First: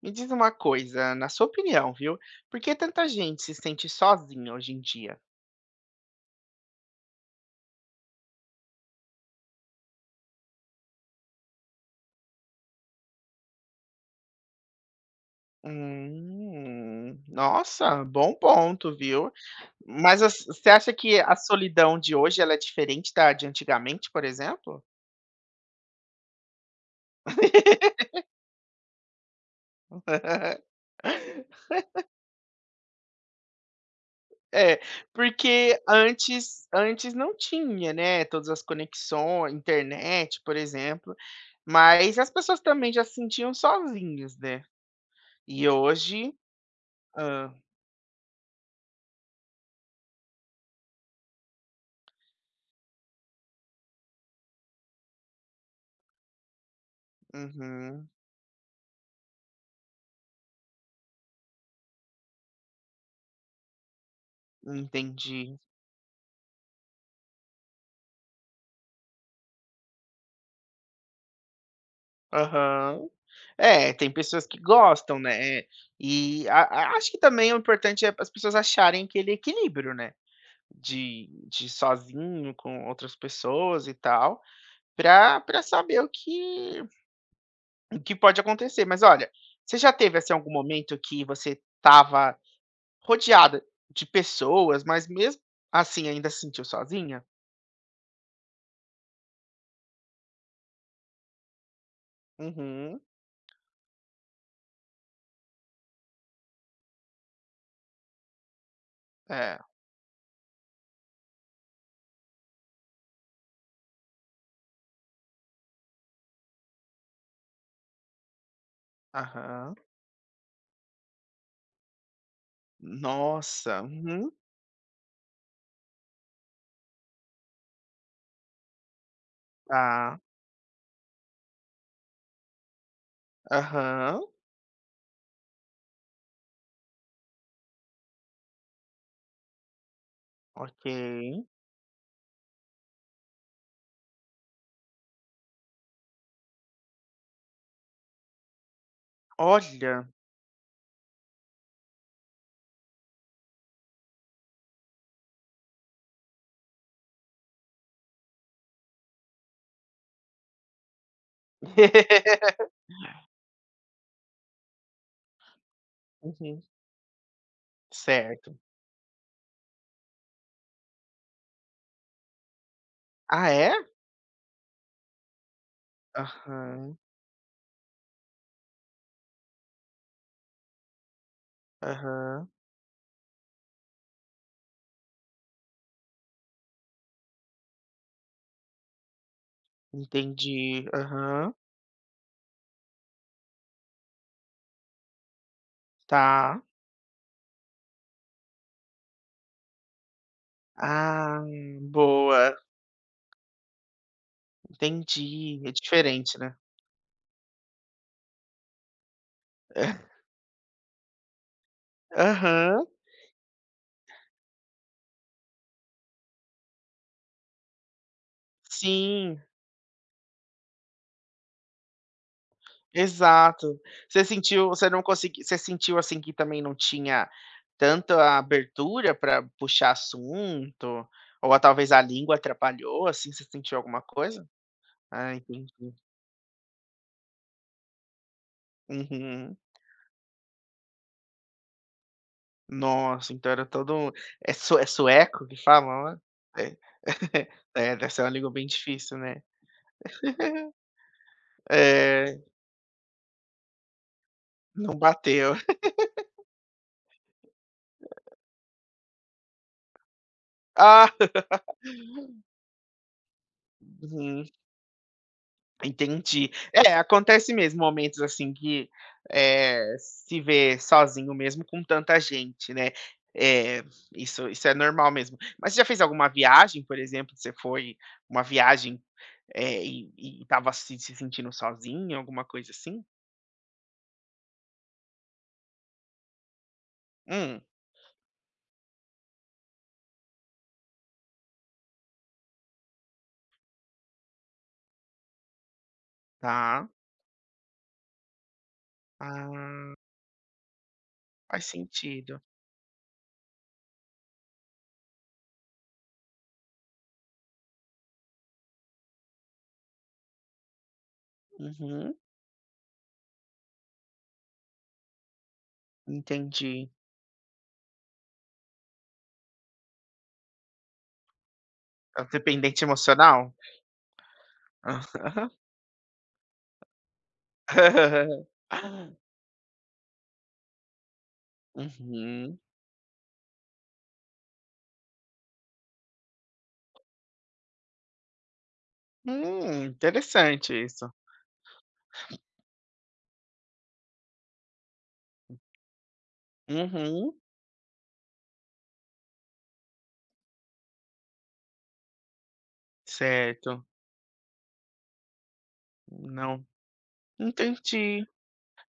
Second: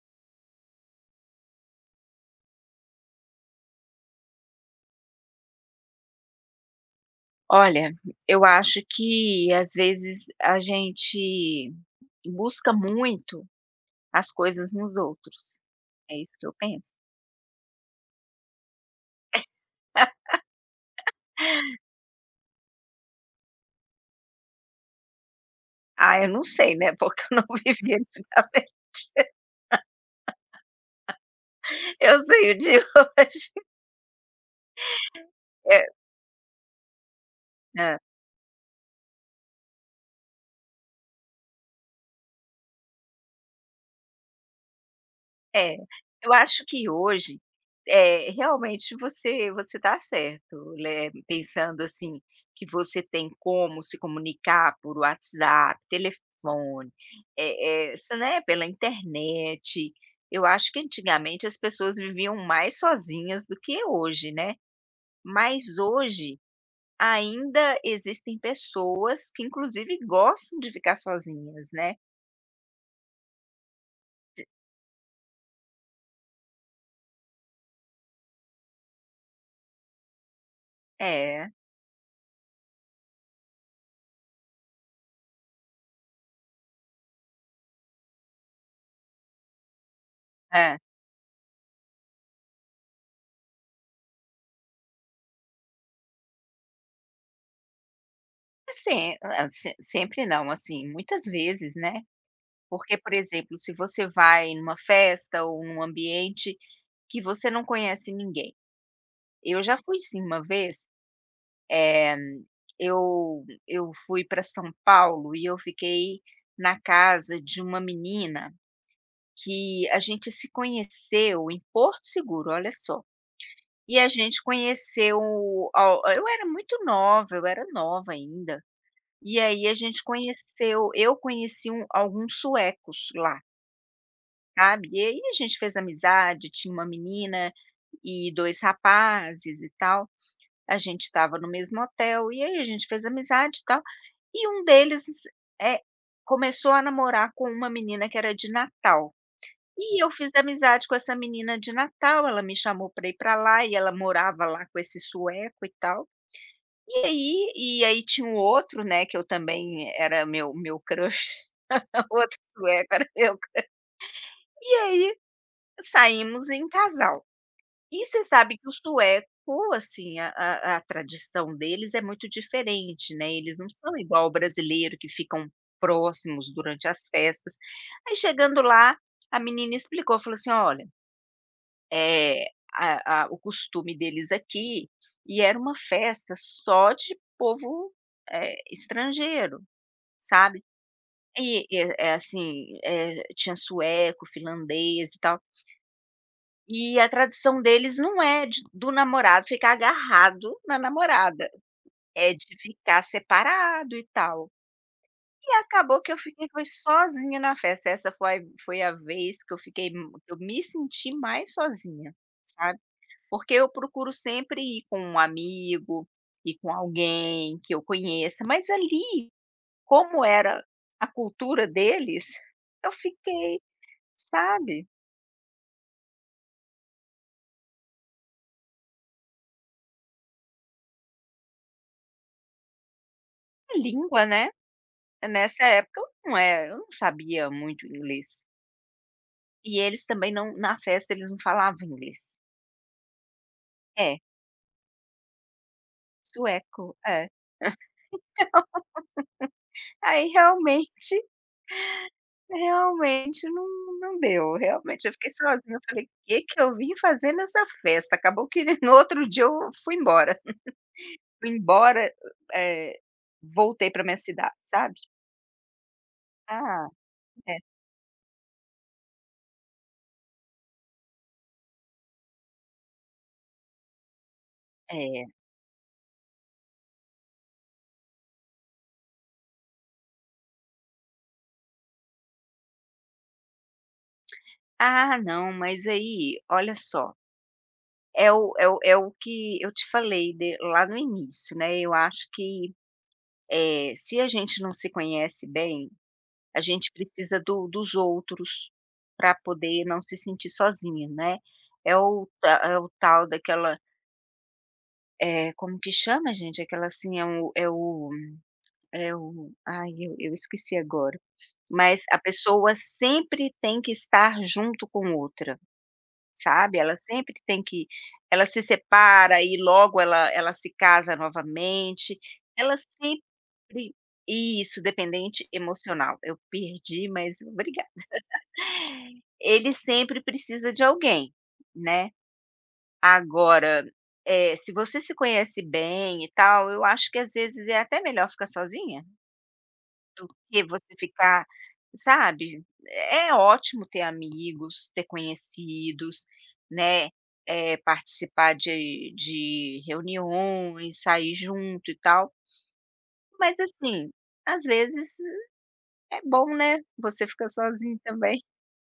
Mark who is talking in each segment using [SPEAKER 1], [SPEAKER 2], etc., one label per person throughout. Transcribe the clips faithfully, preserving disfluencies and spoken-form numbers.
[SPEAKER 1] Me diz uma coisa, na sua opinião, viu? Por que tanta gente se sente sozinha hoje em dia?
[SPEAKER 2] Olha, eu acho que às vezes a gente busca muito as coisas nos outros. É isso que eu penso.
[SPEAKER 1] Hum, nossa, bom ponto, viu? Mas as- você acha que a solidão de hoje ela é diferente da de antigamente, por exemplo?
[SPEAKER 2] Ah, eu não sei, né, porque eu não vivi. Eu sei o de hoje.
[SPEAKER 1] É, porque
[SPEAKER 2] É.
[SPEAKER 1] antes, antes não tinha,
[SPEAKER 2] É.
[SPEAKER 1] né, todas as conexões, internet, por exemplo, mas as pessoas também já se sentiam sozinhas, né? E
[SPEAKER 2] É, eu
[SPEAKER 1] hoje,
[SPEAKER 2] acho que hoje,
[SPEAKER 1] ah,
[SPEAKER 2] eh, realmente você você tá certo, né, pensando assim, que você tem como se comunicar por WhatsApp, telefone, eh eh,
[SPEAKER 1] uhum.
[SPEAKER 2] se, né, pela internet. Eu acho que antigamente as pessoas viviam mais sozinhas do que hoje, né.
[SPEAKER 1] Entendi.
[SPEAKER 2] Mas hoje ainda existem pessoas que inclusive gostam de ficar sozinhas, né.
[SPEAKER 1] Aham. É, tem pessoas que gostam, né, é, e a a acho que também o importante é as pessoas acharem aquele equilíbrio, né, de
[SPEAKER 2] É,
[SPEAKER 1] de sozinho com outras pessoas e tal, pra pra saber o que o que pode acontecer. Mas olha, você já teve, assim, algum
[SPEAKER 2] é.
[SPEAKER 1] momento que você estava rodeada de pessoas, mas mesmo assim ainda se sentiu sozinha?
[SPEAKER 2] Assim, hã, se sempre não, assim, muitas vezes, né, porque,
[SPEAKER 1] Uhum.
[SPEAKER 2] por exemplo, se você vai numa festa ou num ambiente que você não conhece ninguém.
[SPEAKER 1] É.
[SPEAKER 2] Eu já fui sim uma vez, eu eu fui para São Paulo e eu fiquei na casa de uma menina
[SPEAKER 1] Aham.
[SPEAKER 2] que a gente se conheceu em Porto Seguro, olha só.
[SPEAKER 1] Nossa.
[SPEAKER 2] E a
[SPEAKER 1] Uhum.
[SPEAKER 2] gente conheceu, ao, eu era muito nova, eu era nova ainda. E aí a gente
[SPEAKER 1] Tá.
[SPEAKER 2] conheceu, eu conheci um alguns suecos lá,
[SPEAKER 1] Aham.
[SPEAKER 2] sabe. E aí a gente fez amizade, tinha uma menina e dois rapazes e tal, a
[SPEAKER 1] Ok.
[SPEAKER 2] gente estava no mesmo hotel, e aí a gente fez amizade e tal, e um deles, é começou a namorar com uma menina que era de Natal. E
[SPEAKER 1] Olha.
[SPEAKER 2] eu fiz amizade com essa menina de Natal, ela me chamou para ir para lá e ela morava lá com esse sueco e tal. E aí e aí tinha um outro, né, que eu também era meu meu crush. Outro sueco, era eu. E aí saímos
[SPEAKER 1] Uhum.
[SPEAKER 2] em casal. E você sabe
[SPEAKER 1] Certo.
[SPEAKER 2] que o sueco, assim, a a a tradição deles é muito diferente, né,
[SPEAKER 1] Ah,
[SPEAKER 2] eles não
[SPEAKER 1] é?
[SPEAKER 2] são igual o brasileiro que ficam próximos durante
[SPEAKER 1] Aham,
[SPEAKER 2] as festas. Aí chegando lá, a menina explicou, falou assim: "Olha, é
[SPEAKER 1] aham.
[SPEAKER 2] a a o costume deles aqui", e era uma festa só de povo, eh, estrangeiro, sabe.
[SPEAKER 1] Entendi. Aham.
[SPEAKER 2] E, é eh, assim, eh, tinha sueco, finlandês e tal.
[SPEAKER 1] Tá.
[SPEAKER 2] E a tradição deles não é de do namorado ficar agarrado na
[SPEAKER 1] Ah,
[SPEAKER 2] namorada, é de
[SPEAKER 1] boa.
[SPEAKER 2] ficar separado e tal. E
[SPEAKER 1] Entendi. É
[SPEAKER 2] acabou que eu
[SPEAKER 1] diferente,
[SPEAKER 2] fiquei
[SPEAKER 1] né.
[SPEAKER 2] foi sozinha na festa, essa foi foi a vez que eu fiquei mu- que eu me senti mais sozinha, sabe.
[SPEAKER 1] Aham.
[SPEAKER 2] Porque eu procuro sempre ir com um amigo, e com alguém que eu conheça, mas ali,
[SPEAKER 1] Sim,
[SPEAKER 2] como era a cultura deles, eu fiquei,
[SPEAKER 1] exato. Você sentiu
[SPEAKER 2] sabe.
[SPEAKER 1] você não conseguiu? Você sentiu, assim, que também não tinha tanta abertura para puxar assunto? Ou a talvez a língua atrapalhou, assim, você sentiu
[SPEAKER 2] É
[SPEAKER 1] alguma
[SPEAKER 2] língua,
[SPEAKER 1] coisa?
[SPEAKER 2] né.
[SPEAKER 1] Ah,
[SPEAKER 2] Nessa
[SPEAKER 1] entendi.
[SPEAKER 2] época eu não é eu não sabia muito inglês.
[SPEAKER 1] Uhum.
[SPEAKER 2] E eles também não, na festa eles não falavam inglês.
[SPEAKER 1] Nossa, então era todo um
[SPEAKER 2] É,
[SPEAKER 1] é sue é sueco que falam lá? É.
[SPEAKER 2] sueco, é.
[SPEAKER 1] É, deve ser uma língua bem difícil, né.
[SPEAKER 2] Aí realmente,
[SPEAKER 1] É,
[SPEAKER 2] realmente não não deu,
[SPEAKER 1] não
[SPEAKER 2] realmente eu fiquei
[SPEAKER 1] bateu.
[SPEAKER 2] sozinha, eu falei: o "Que que eu vim fazer nessa festa?". Acabou que no outro dia eu fui embora.
[SPEAKER 1] Ah,
[SPEAKER 2] Fui embora, eh, voltei para minha
[SPEAKER 1] uhum,
[SPEAKER 2] cidade, sabe.
[SPEAKER 1] entendi.
[SPEAKER 2] Ah,
[SPEAKER 1] É, acontece
[SPEAKER 2] é.
[SPEAKER 1] mesmo momentos, assim, que, eh, se vê sozinho mesmo com tanta gente, né. Eh, isso isso é normal
[SPEAKER 2] É.
[SPEAKER 1] mesmo. Mas você já fez alguma viagem, por exemplo, você foi uma viagem, eh, e e estava se se sentindo sozinho, alguma coisa assim?
[SPEAKER 2] "Ah não, mas aí, olha só,
[SPEAKER 1] Hum,
[SPEAKER 2] É o é o é o que eu te falei de lá no início, né, eu acho que, eh, se a gente não se conhece bem, a
[SPEAKER 1] tá.
[SPEAKER 2] gente precisa do dos outros para poder
[SPEAKER 1] Ah.
[SPEAKER 2] não se sentir sozinho, né.
[SPEAKER 1] Faz
[SPEAKER 2] É o
[SPEAKER 1] sentido.
[SPEAKER 2] ta é o tal daquela, eh, como que chama, gente? Aquela assim, é o é o é o ai, eu eu esqueci agora. Mas
[SPEAKER 1] Uhum,
[SPEAKER 2] a pessoa sempre tem que estar junto com outra. Sabe,
[SPEAKER 1] entendi.
[SPEAKER 2] ela sempre tem que, ela se separa e logo ela ela se casa novamente,
[SPEAKER 1] É o
[SPEAKER 2] ela
[SPEAKER 1] dependente
[SPEAKER 2] sempre,
[SPEAKER 1] emocional?
[SPEAKER 2] isso, dependente
[SPEAKER 1] Aham.
[SPEAKER 2] emocional. Eu perdi, mas obrigada. Ele sempre precisa de alguém, né.
[SPEAKER 1] Uhum.
[SPEAKER 2] Agora, eh, se você se conhece bem e tal, eu acho que às vezes é até melhor ficar sozinha
[SPEAKER 1] Hum,
[SPEAKER 2] do que
[SPEAKER 1] interessante
[SPEAKER 2] você
[SPEAKER 1] isso.
[SPEAKER 2] ficar, sabe, é ótimo ter amigos, ter conhecidos, né,
[SPEAKER 1] Uhum,
[SPEAKER 2] eh, participar de de reuniões, sair junto e tal, mas
[SPEAKER 1] certo.
[SPEAKER 2] assim, às vezes é bom,
[SPEAKER 1] Não,
[SPEAKER 2] né, você ficar sozinho
[SPEAKER 1] entendi,
[SPEAKER 2] também.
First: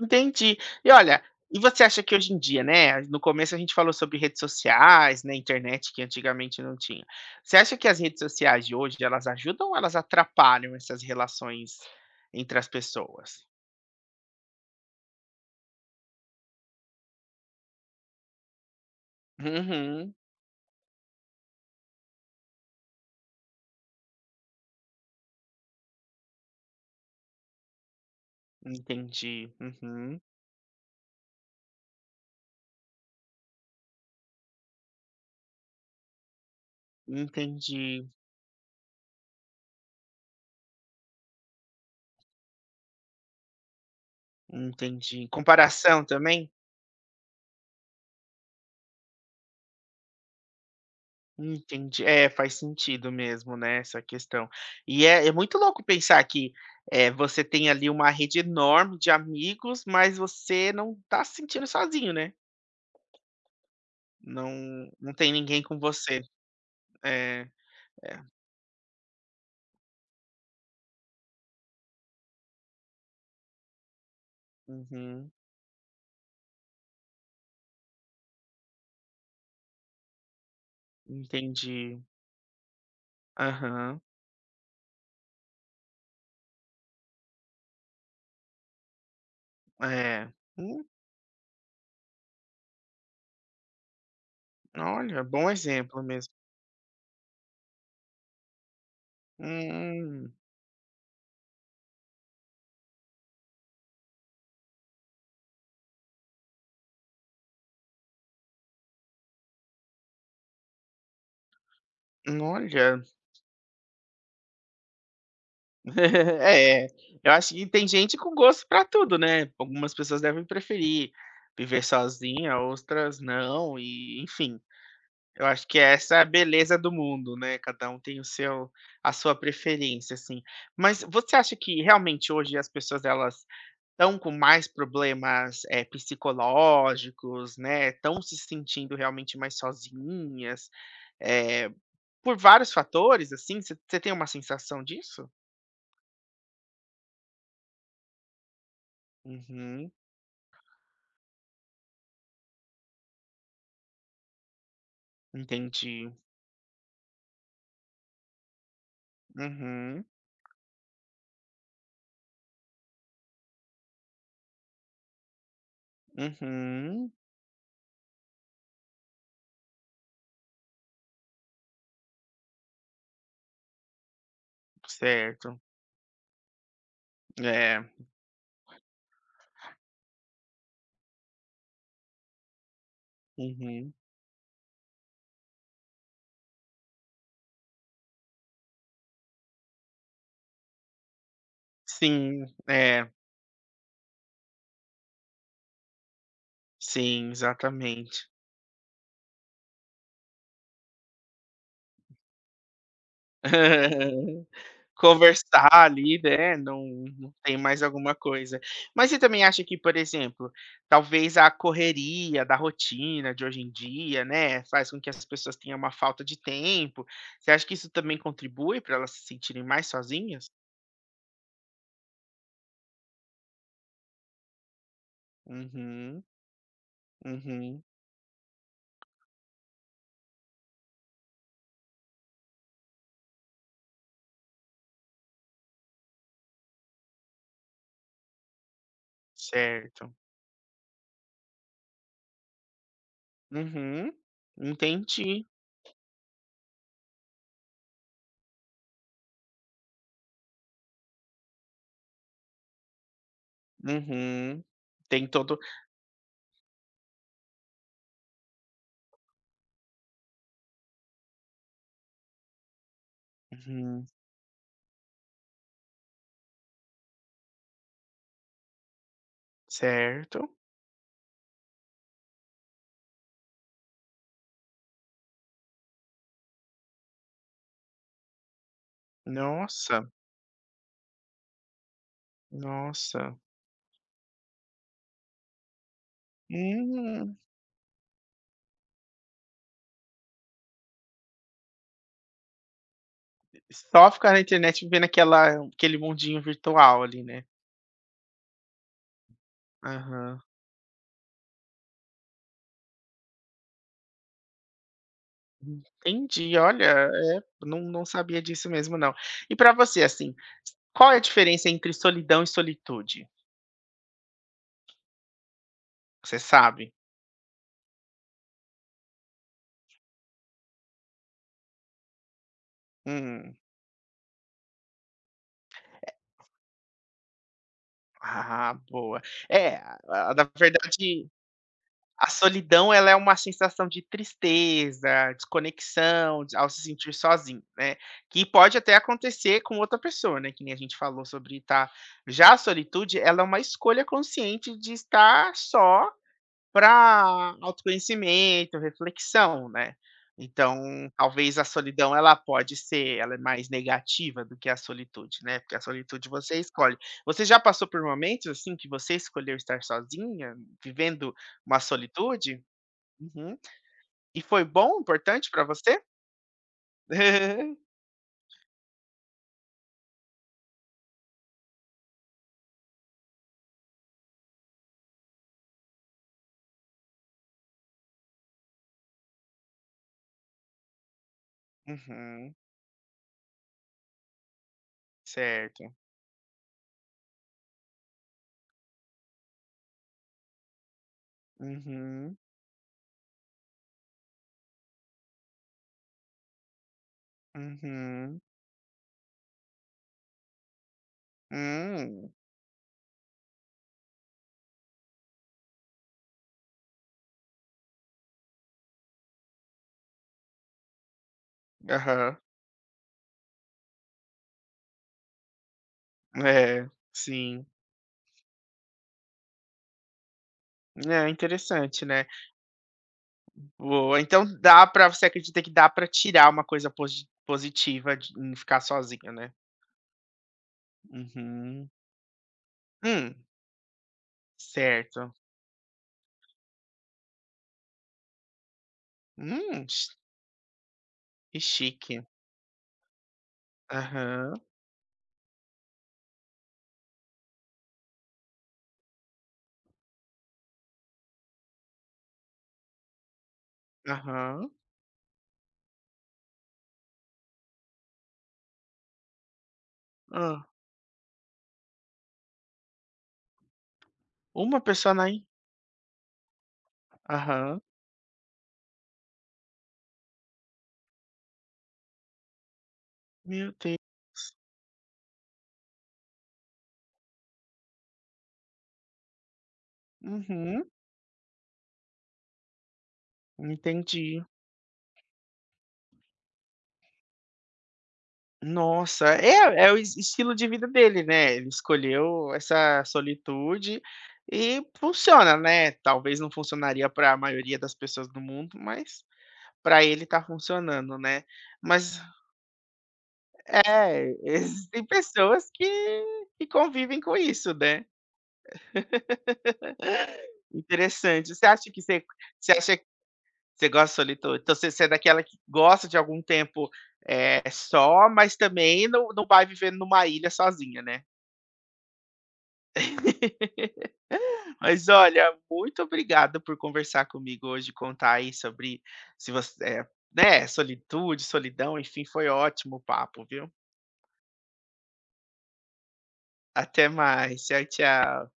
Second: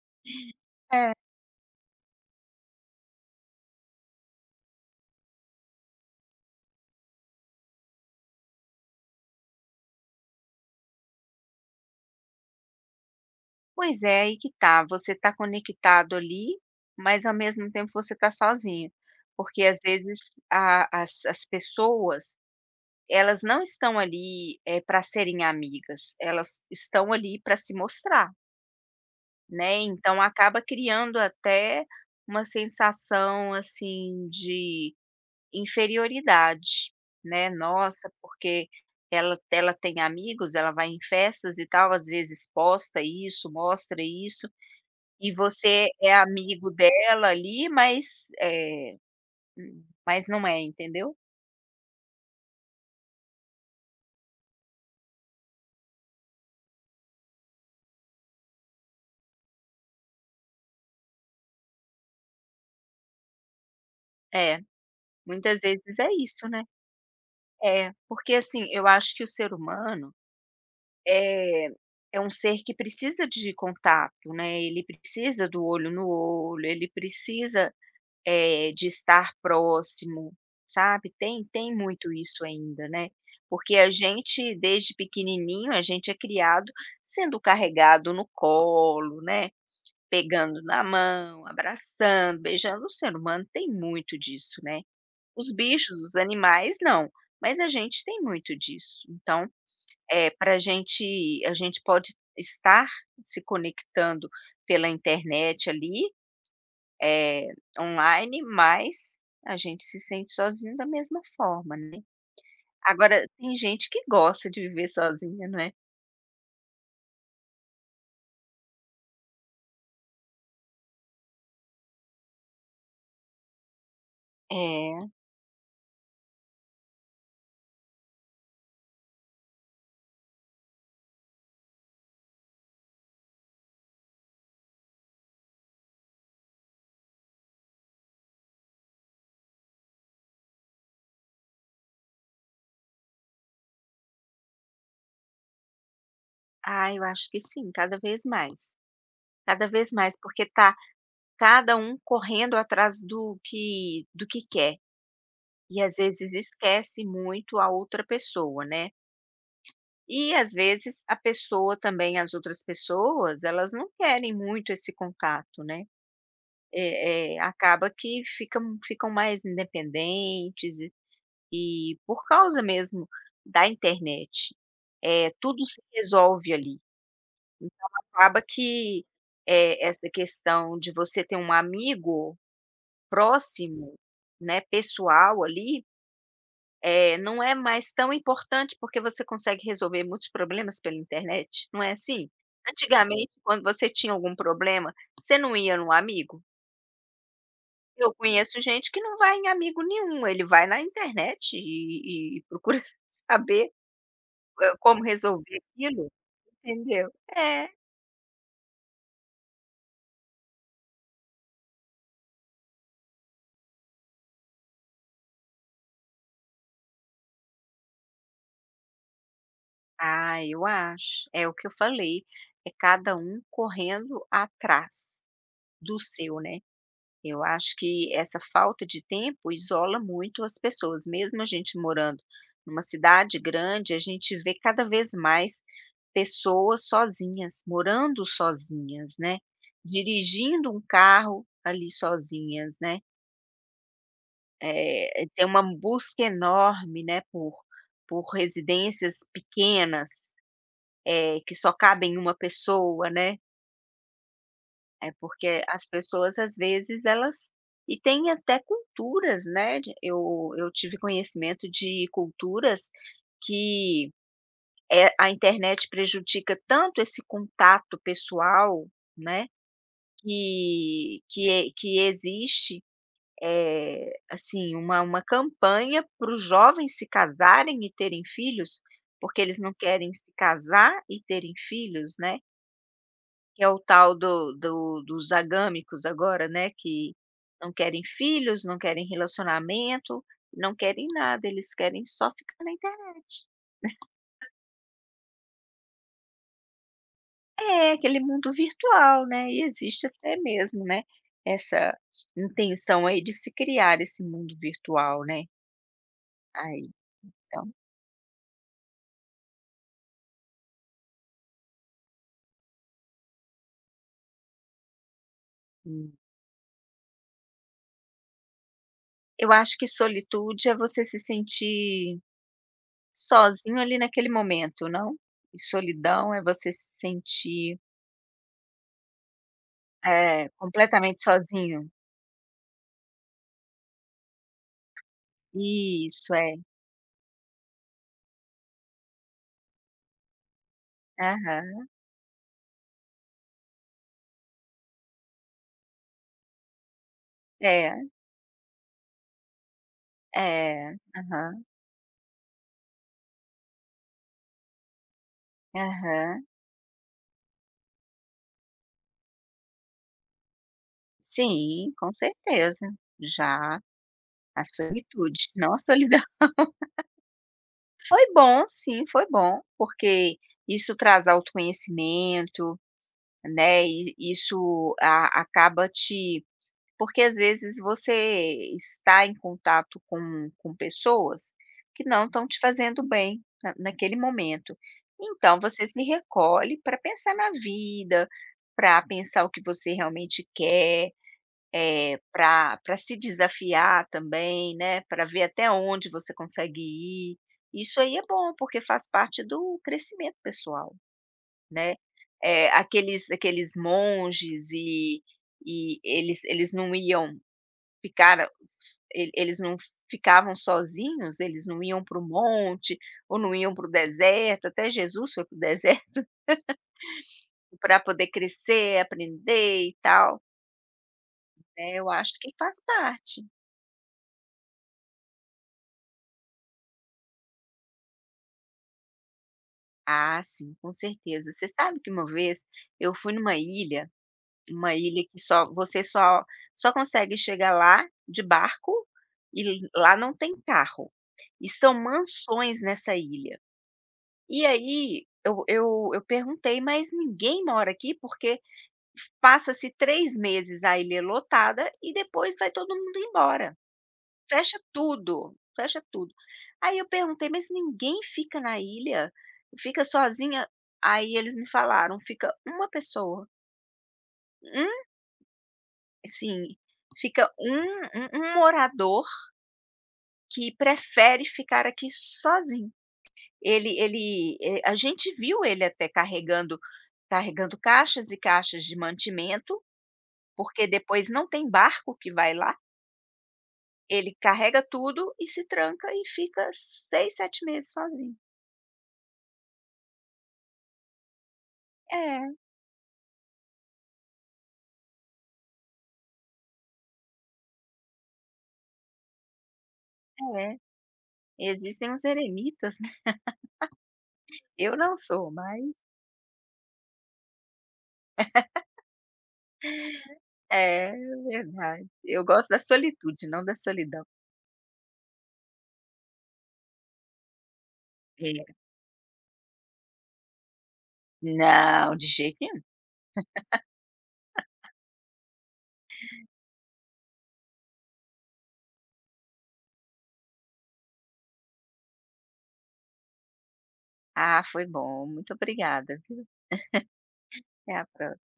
[SPEAKER 1] entendi. E olha, e você acha que hoje em dia, né, no começo a gente falou sobre redes sociais, né, internet que antigamente não tinha. Você acha que as redes sociais de hoje, elas ajudam ou elas atrapalham essas relações entre as pessoas?
[SPEAKER 2] Pois é, aí que tá, você tá conectado ali, mas ao mesmo tempo você tá sozinho, porque às
[SPEAKER 1] Uhum.
[SPEAKER 2] vezes a as as pessoas, elas não estão ali, eh, para serem amigas, elas estão ali para se mostrar,
[SPEAKER 1] Entendi,
[SPEAKER 2] né,
[SPEAKER 1] uhum.
[SPEAKER 2] então acaba criando até uma sensação, assim, de inferioridade, né.
[SPEAKER 1] Entendi,
[SPEAKER 2] Nossa, porque ela ela tem amigos, ela vai em festas e tal, às vezes posta isso, mostra isso,
[SPEAKER 1] entendi.
[SPEAKER 2] e você
[SPEAKER 1] Comparação
[SPEAKER 2] é
[SPEAKER 1] também?
[SPEAKER 2] amigo dela ali, mas, eh, mas não é, entendeu?
[SPEAKER 1] Entendi. É, faz sentido mesmo, né, essa questão. E é é muito louco pensar que, eh, você tem ali uma rede enorme de amigos, mas você não tá se sentindo sozinho, né.
[SPEAKER 2] É,
[SPEAKER 1] Não não tem
[SPEAKER 2] muitas
[SPEAKER 1] ninguém com
[SPEAKER 2] vezes é
[SPEAKER 1] você.
[SPEAKER 2] isso, né.
[SPEAKER 1] É,
[SPEAKER 2] É,
[SPEAKER 1] é.
[SPEAKER 2] porque assim, eu acho que o ser humano é é um ser que precisa de contato, né, ele
[SPEAKER 1] Uhum.
[SPEAKER 2] precisa do olho no olho, ele precisa, eh, de estar próximo, sabe, tem tem
[SPEAKER 1] Entendi.
[SPEAKER 2] muito isso ainda, né, porque a
[SPEAKER 1] Aham.
[SPEAKER 2] gente desde pequenininho, a gente é criado sendo carregado no colo, né,
[SPEAKER 1] É.
[SPEAKER 2] pegando
[SPEAKER 1] Hum,
[SPEAKER 2] na mão, abraçando, beijando, o ser humano tem muito disso, né.
[SPEAKER 1] olha, bom
[SPEAKER 2] Os bichos,
[SPEAKER 1] exemplo
[SPEAKER 2] os
[SPEAKER 1] mesmo.
[SPEAKER 2] animais não, mas a gente tem muito disso. Então, é,
[SPEAKER 1] Hum,
[SPEAKER 2] para a gente a gente pode estar se conectando pela internet ali, eh, online, mas a gente se sente sozinho da mesma forma, né.
[SPEAKER 1] olha.
[SPEAKER 2] Agora tem gente que gosta de viver sozinha, não é?
[SPEAKER 1] É, eu acho que tem gente com gosto pra tudo, né. Algumas pessoas devem preferir viver sozinha, outras não e enfim,
[SPEAKER 2] É.
[SPEAKER 1] eu acho que essa é a beleza do mundo, né, cada um tem o seu a sua preferência, assim. Mas você acha que realmente hoje as pessoas elas estão com mais problemas, eh, psicológicos, né, estão se sentindo realmente mais sozinhas, eh, por vários fatores, assim, você você tem uma sensação disso?
[SPEAKER 2] Ah, eu acho que sim, cada vez mais. Cada vez
[SPEAKER 1] Uhum.
[SPEAKER 2] mais, porque tá cada um correndo atrás do que do que quer. E às
[SPEAKER 1] Entendi.
[SPEAKER 2] vezes esquece muito a outra pessoa, né.
[SPEAKER 1] Uhum,
[SPEAKER 2] E às vezes a pessoa também, as outras pessoas, elas não querem muito esse contato, né.
[SPEAKER 1] uhum.
[SPEAKER 2] Eh eh, acaba que ficam ficam mais independentes e e por causa mesmo da internet, é
[SPEAKER 1] Certo.
[SPEAKER 2] tudo se resolve ali.
[SPEAKER 1] É.
[SPEAKER 2] Acaba que, eh, essa questão de você ter um amigo
[SPEAKER 1] Uhum.
[SPEAKER 2] próximo, né, pessoal ali. Eh, não é mais tão importante, porque você consegue resolver muitos problemas pela internet, não é assim?
[SPEAKER 1] Sim, é.
[SPEAKER 2] Antigamente, quando você tinha algum problema, você não ia num amigo?
[SPEAKER 1] Sim,
[SPEAKER 2] Eu
[SPEAKER 1] exatamente.
[SPEAKER 2] conheço gente que não vai em amigo nenhum, ele vai na internet e e procura saber, hã, como resolver
[SPEAKER 1] Conversar
[SPEAKER 2] aquilo,
[SPEAKER 1] ali, né, não
[SPEAKER 2] entendeu?
[SPEAKER 1] não tem
[SPEAKER 2] É.
[SPEAKER 1] mais alguma coisa. Mas você também acha que, por exemplo, talvez a correria da rotina de hoje em dia, né, faz com que as pessoas tenham uma falta de tempo. Você acha que isso também contribui para elas se sentirem mais
[SPEAKER 2] Ah,
[SPEAKER 1] sozinhas?
[SPEAKER 2] eu acho. É o que eu falei, é cada um correndo atrás do
[SPEAKER 1] Uhum,
[SPEAKER 2] seu, né? Eu acho
[SPEAKER 1] uhum.
[SPEAKER 2] que essa falta de tempo isola muito as pessoas, mesmo a gente morando numa cidade grande, a gente vê cada vez mais pessoas sozinhas, morando sozinhas, né,
[SPEAKER 1] Certo.
[SPEAKER 2] dirigindo um carro ali sozinhas, né,
[SPEAKER 1] Uhum,
[SPEAKER 2] eh, tem
[SPEAKER 1] entendi.
[SPEAKER 2] uma busca enorme, né, por por residências pequenas, eh, que só cabem uma pessoa, né.
[SPEAKER 1] Uhum.
[SPEAKER 2] É
[SPEAKER 1] Tem todo
[SPEAKER 2] porque as pessoas às vezes elas, e tem até culturas, né, de eu eu tive conhecimento de culturas
[SPEAKER 1] uhum,
[SPEAKER 2] que, eh, a internet prejudica tanto esse contato pessoal, né,
[SPEAKER 1] certo.
[SPEAKER 2] que que e que existe, eh, assim, uma uma campanha para os jovens se casarem e terem filhos, porque eles não
[SPEAKER 1] Nossa,
[SPEAKER 2] querem se casar e terem filhos, né.
[SPEAKER 1] nossa.
[SPEAKER 2] Que é o tal do do dos agâmicos agora, né, que
[SPEAKER 1] Hum,
[SPEAKER 2] não querem filhos, não querem relacionamento, não querem nada, eles querem só ficar na internet.
[SPEAKER 1] só ficar na internet vivendo aquela aquele mundinho virtual ali, né.
[SPEAKER 2] É, aquele mundo virtual, né, e existe até
[SPEAKER 1] Aham.
[SPEAKER 2] mesmo, né, essa intenção aí de se criar esse mundo virtual, né.
[SPEAKER 1] Entendi,
[SPEAKER 2] Aí,
[SPEAKER 1] olha, é,
[SPEAKER 2] então.
[SPEAKER 1] não não sabia disso mesmo não. E pra você, assim, qual é a diferença entre solidão e solitude?
[SPEAKER 2] Hum.
[SPEAKER 1] Você sabe?
[SPEAKER 2] Eu acho que solitude é você se sentir
[SPEAKER 1] Hum.
[SPEAKER 2] sozinho ali naquele momento, não? E solidão é você se sentir,
[SPEAKER 1] Ah, boa. É, a a na
[SPEAKER 2] eh, completamente
[SPEAKER 1] verdade
[SPEAKER 2] sozinho?
[SPEAKER 1] a solidão ela é uma sensação de tristeza,
[SPEAKER 2] Isso,
[SPEAKER 1] desconexão, de
[SPEAKER 2] é.
[SPEAKER 1] ao se sentir sozinho, né, que pode até acontecer com outra pessoa, né, que nem a gente falou sobre
[SPEAKER 2] Aham.
[SPEAKER 1] tá. Já a solitude, ela é uma escolha consciente de estar só para
[SPEAKER 2] É,
[SPEAKER 1] autoconhecimento, reflexão, né.
[SPEAKER 2] é.
[SPEAKER 1] Então, talvez
[SPEAKER 2] Aham,
[SPEAKER 1] a solidão ela pode ser ela é mais negativa do que a solitude, né, porque a solitude
[SPEAKER 2] aham.
[SPEAKER 1] você escolhe. Você já passou por momentos, assim, que você escolheu estar sozinha, vivendo uma
[SPEAKER 2] Sim, com
[SPEAKER 1] solitude?
[SPEAKER 2] certeza.
[SPEAKER 1] Uhum.
[SPEAKER 2] Já.
[SPEAKER 1] E foi
[SPEAKER 2] A
[SPEAKER 1] bom,
[SPEAKER 2] solitude,
[SPEAKER 1] importante para
[SPEAKER 2] não a
[SPEAKER 1] você?
[SPEAKER 2] solidão. Foi bom sim, foi bom, porque isso traz autoconhecimento, né, e isso a acaba te. Porque às vezes você está em contato com com pessoas que não estão
[SPEAKER 1] Uhum.
[SPEAKER 2] te fazendo bem na naquele momento. Então você
[SPEAKER 1] Certo.
[SPEAKER 2] se recolhe para pensar na vida, para pensar o que você realmente quer, eh,
[SPEAKER 1] Uhum.
[SPEAKER 2] para para se desafiar também, né, para ver até onde você consegue ir. Isso aí é
[SPEAKER 1] Uhum.
[SPEAKER 2] bom, porque faz parte do crescimento pessoal, né.
[SPEAKER 1] Hum.
[SPEAKER 2] Eh, aqueles aqueles monges e e eles eles não iam. Ficaram, ele eles não ficavam sozinhos, eles não iam para o
[SPEAKER 1] Aham.
[SPEAKER 2] monte ou não iam para o deserto, até Jesus foi para o deserto
[SPEAKER 1] É, sim.
[SPEAKER 2] para poder crescer, aprender e tal,
[SPEAKER 1] É,
[SPEAKER 2] né,
[SPEAKER 1] interessante,
[SPEAKER 2] eu
[SPEAKER 1] né.
[SPEAKER 2] acho que faz parte.
[SPEAKER 1] Boa, então dá pra você acredita que dá pra tirar uma coisa posi positiva de em ficar sozinho, né?
[SPEAKER 2] Ah, sim, com certeza. Você
[SPEAKER 1] Uhum.
[SPEAKER 2] sabe que uma vez eu fui
[SPEAKER 1] Hum,
[SPEAKER 2] numa ilha, uma ilha
[SPEAKER 1] certo.
[SPEAKER 2] que só você só só consegue chegar lá de barco e
[SPEAKER 1] Hum, chi
[SPEAKER 2] lá não tem carro,
[SPEAKER 1] que
[SPEAKER 2] e são
[SPEAKER 1] chique.
[SPEAKER 2] mansões nessa ilha.
[SPEAKER 1] Aham,
[SPEAKER 2] E aí eu eu eu perguntei: "Mas ninguém mora aqui? Porque passa-se três meses a ilha lotada e depois vai todo mundo embora.
[SPEAKER 1] aham.
[SPEAKER 2] Fecha tudo, fecha tudo". Aí eu perguntei: "Mas ninguém fica na ilha? Fica
[SPEAKER 1] Hã.
[SPEAKER 2] sozinha?" Aí eles me falaram: "Fica uma pessoa,
[SPEAKER 1] Uma
[SPEAKER 2] um,
[SPEAKER 1] pessoa na in
[SPEAKER 2] sim, fica um
[SPEAKER 1] aham.
[SPEAKER 2] um um morador que prefere ficar aqui sozinho".
[SPEAKER 1] Meu
[SPEAKER 2] Ele
[SPEAKER 1] Deus.
[SPEAKER 2] ele, eh, a gente viu ele até carregando, carregando caixas e caixas de mantimento,
[SPEAKER 1] Uhum,
[SPEAKER 2] porque depois não tem barco que vai lá, ele
[SPEAKER 1] entendi.
[SPEAKER 2] carrega tudo e se tranca e fica seis, sete meses sozinho.
[SPEAKER 1] Nossa, é é o es estilo de vida dele, né, ele escolheu
[SPEAKER 2] É,
[SPEAKER 1] essa solitude e funciona, né, talvez não funcionaria pra maioria das pessoas do mundo, mas para ele tá
[SPEAKER 2] é.
[SPEAKER 1] funcionando, né.
[SPEAKER 2] Existem
[SPEAKER 1] Mas
[SPEAKER 2] os eremitas, né.
[SPEAKER 1] é,
[SPEAKER 2] Eu
[SPEAKER 1] existem
[SPEAKER 2] não sou,
[SPEAKER 1] pessoas
[SPEAKER 2] mas
[SPEAKER 1] que que convivem com isso, né.
[SPEAKER 2] é
[SPEAKER 1] Interessante. Você acha que
[SPEAKER 2] verdade.
[SPEAKER 1] você
[SPEAKER 2] Eu gosto
[SPEAKER 1] você
[SPEAKER 2] da
[SPEAKER 1] acha que
[SPEAKER 2] solitude, não da
[SPEAKER 1] você gosta
[SPEAKER 2] solidão.
[SPEAKER 1] solitou então você você é daquela que gosta de algum tempo, é só, mas
[SPEAKER 2] É.
[SPEAKER 1] também não não vai viver numa ilha sozinha, né.
[SPEAKER 2] Não, de jeito nenhum.
[SPEAKER 1] Mas olha, muito obrigado por conversar comigo hoje, contar aí sobre se você eh, né, solitude, solidão, enfim, foi ótimo o papo, viu.
[SPEAKER 2] Ah, foi bom. Muito obrigada, viu.
[SPEAKER 1] Até mais. Tchau,
[SPEAKER 2] Até a pró
[SPEAKER 1] tchau.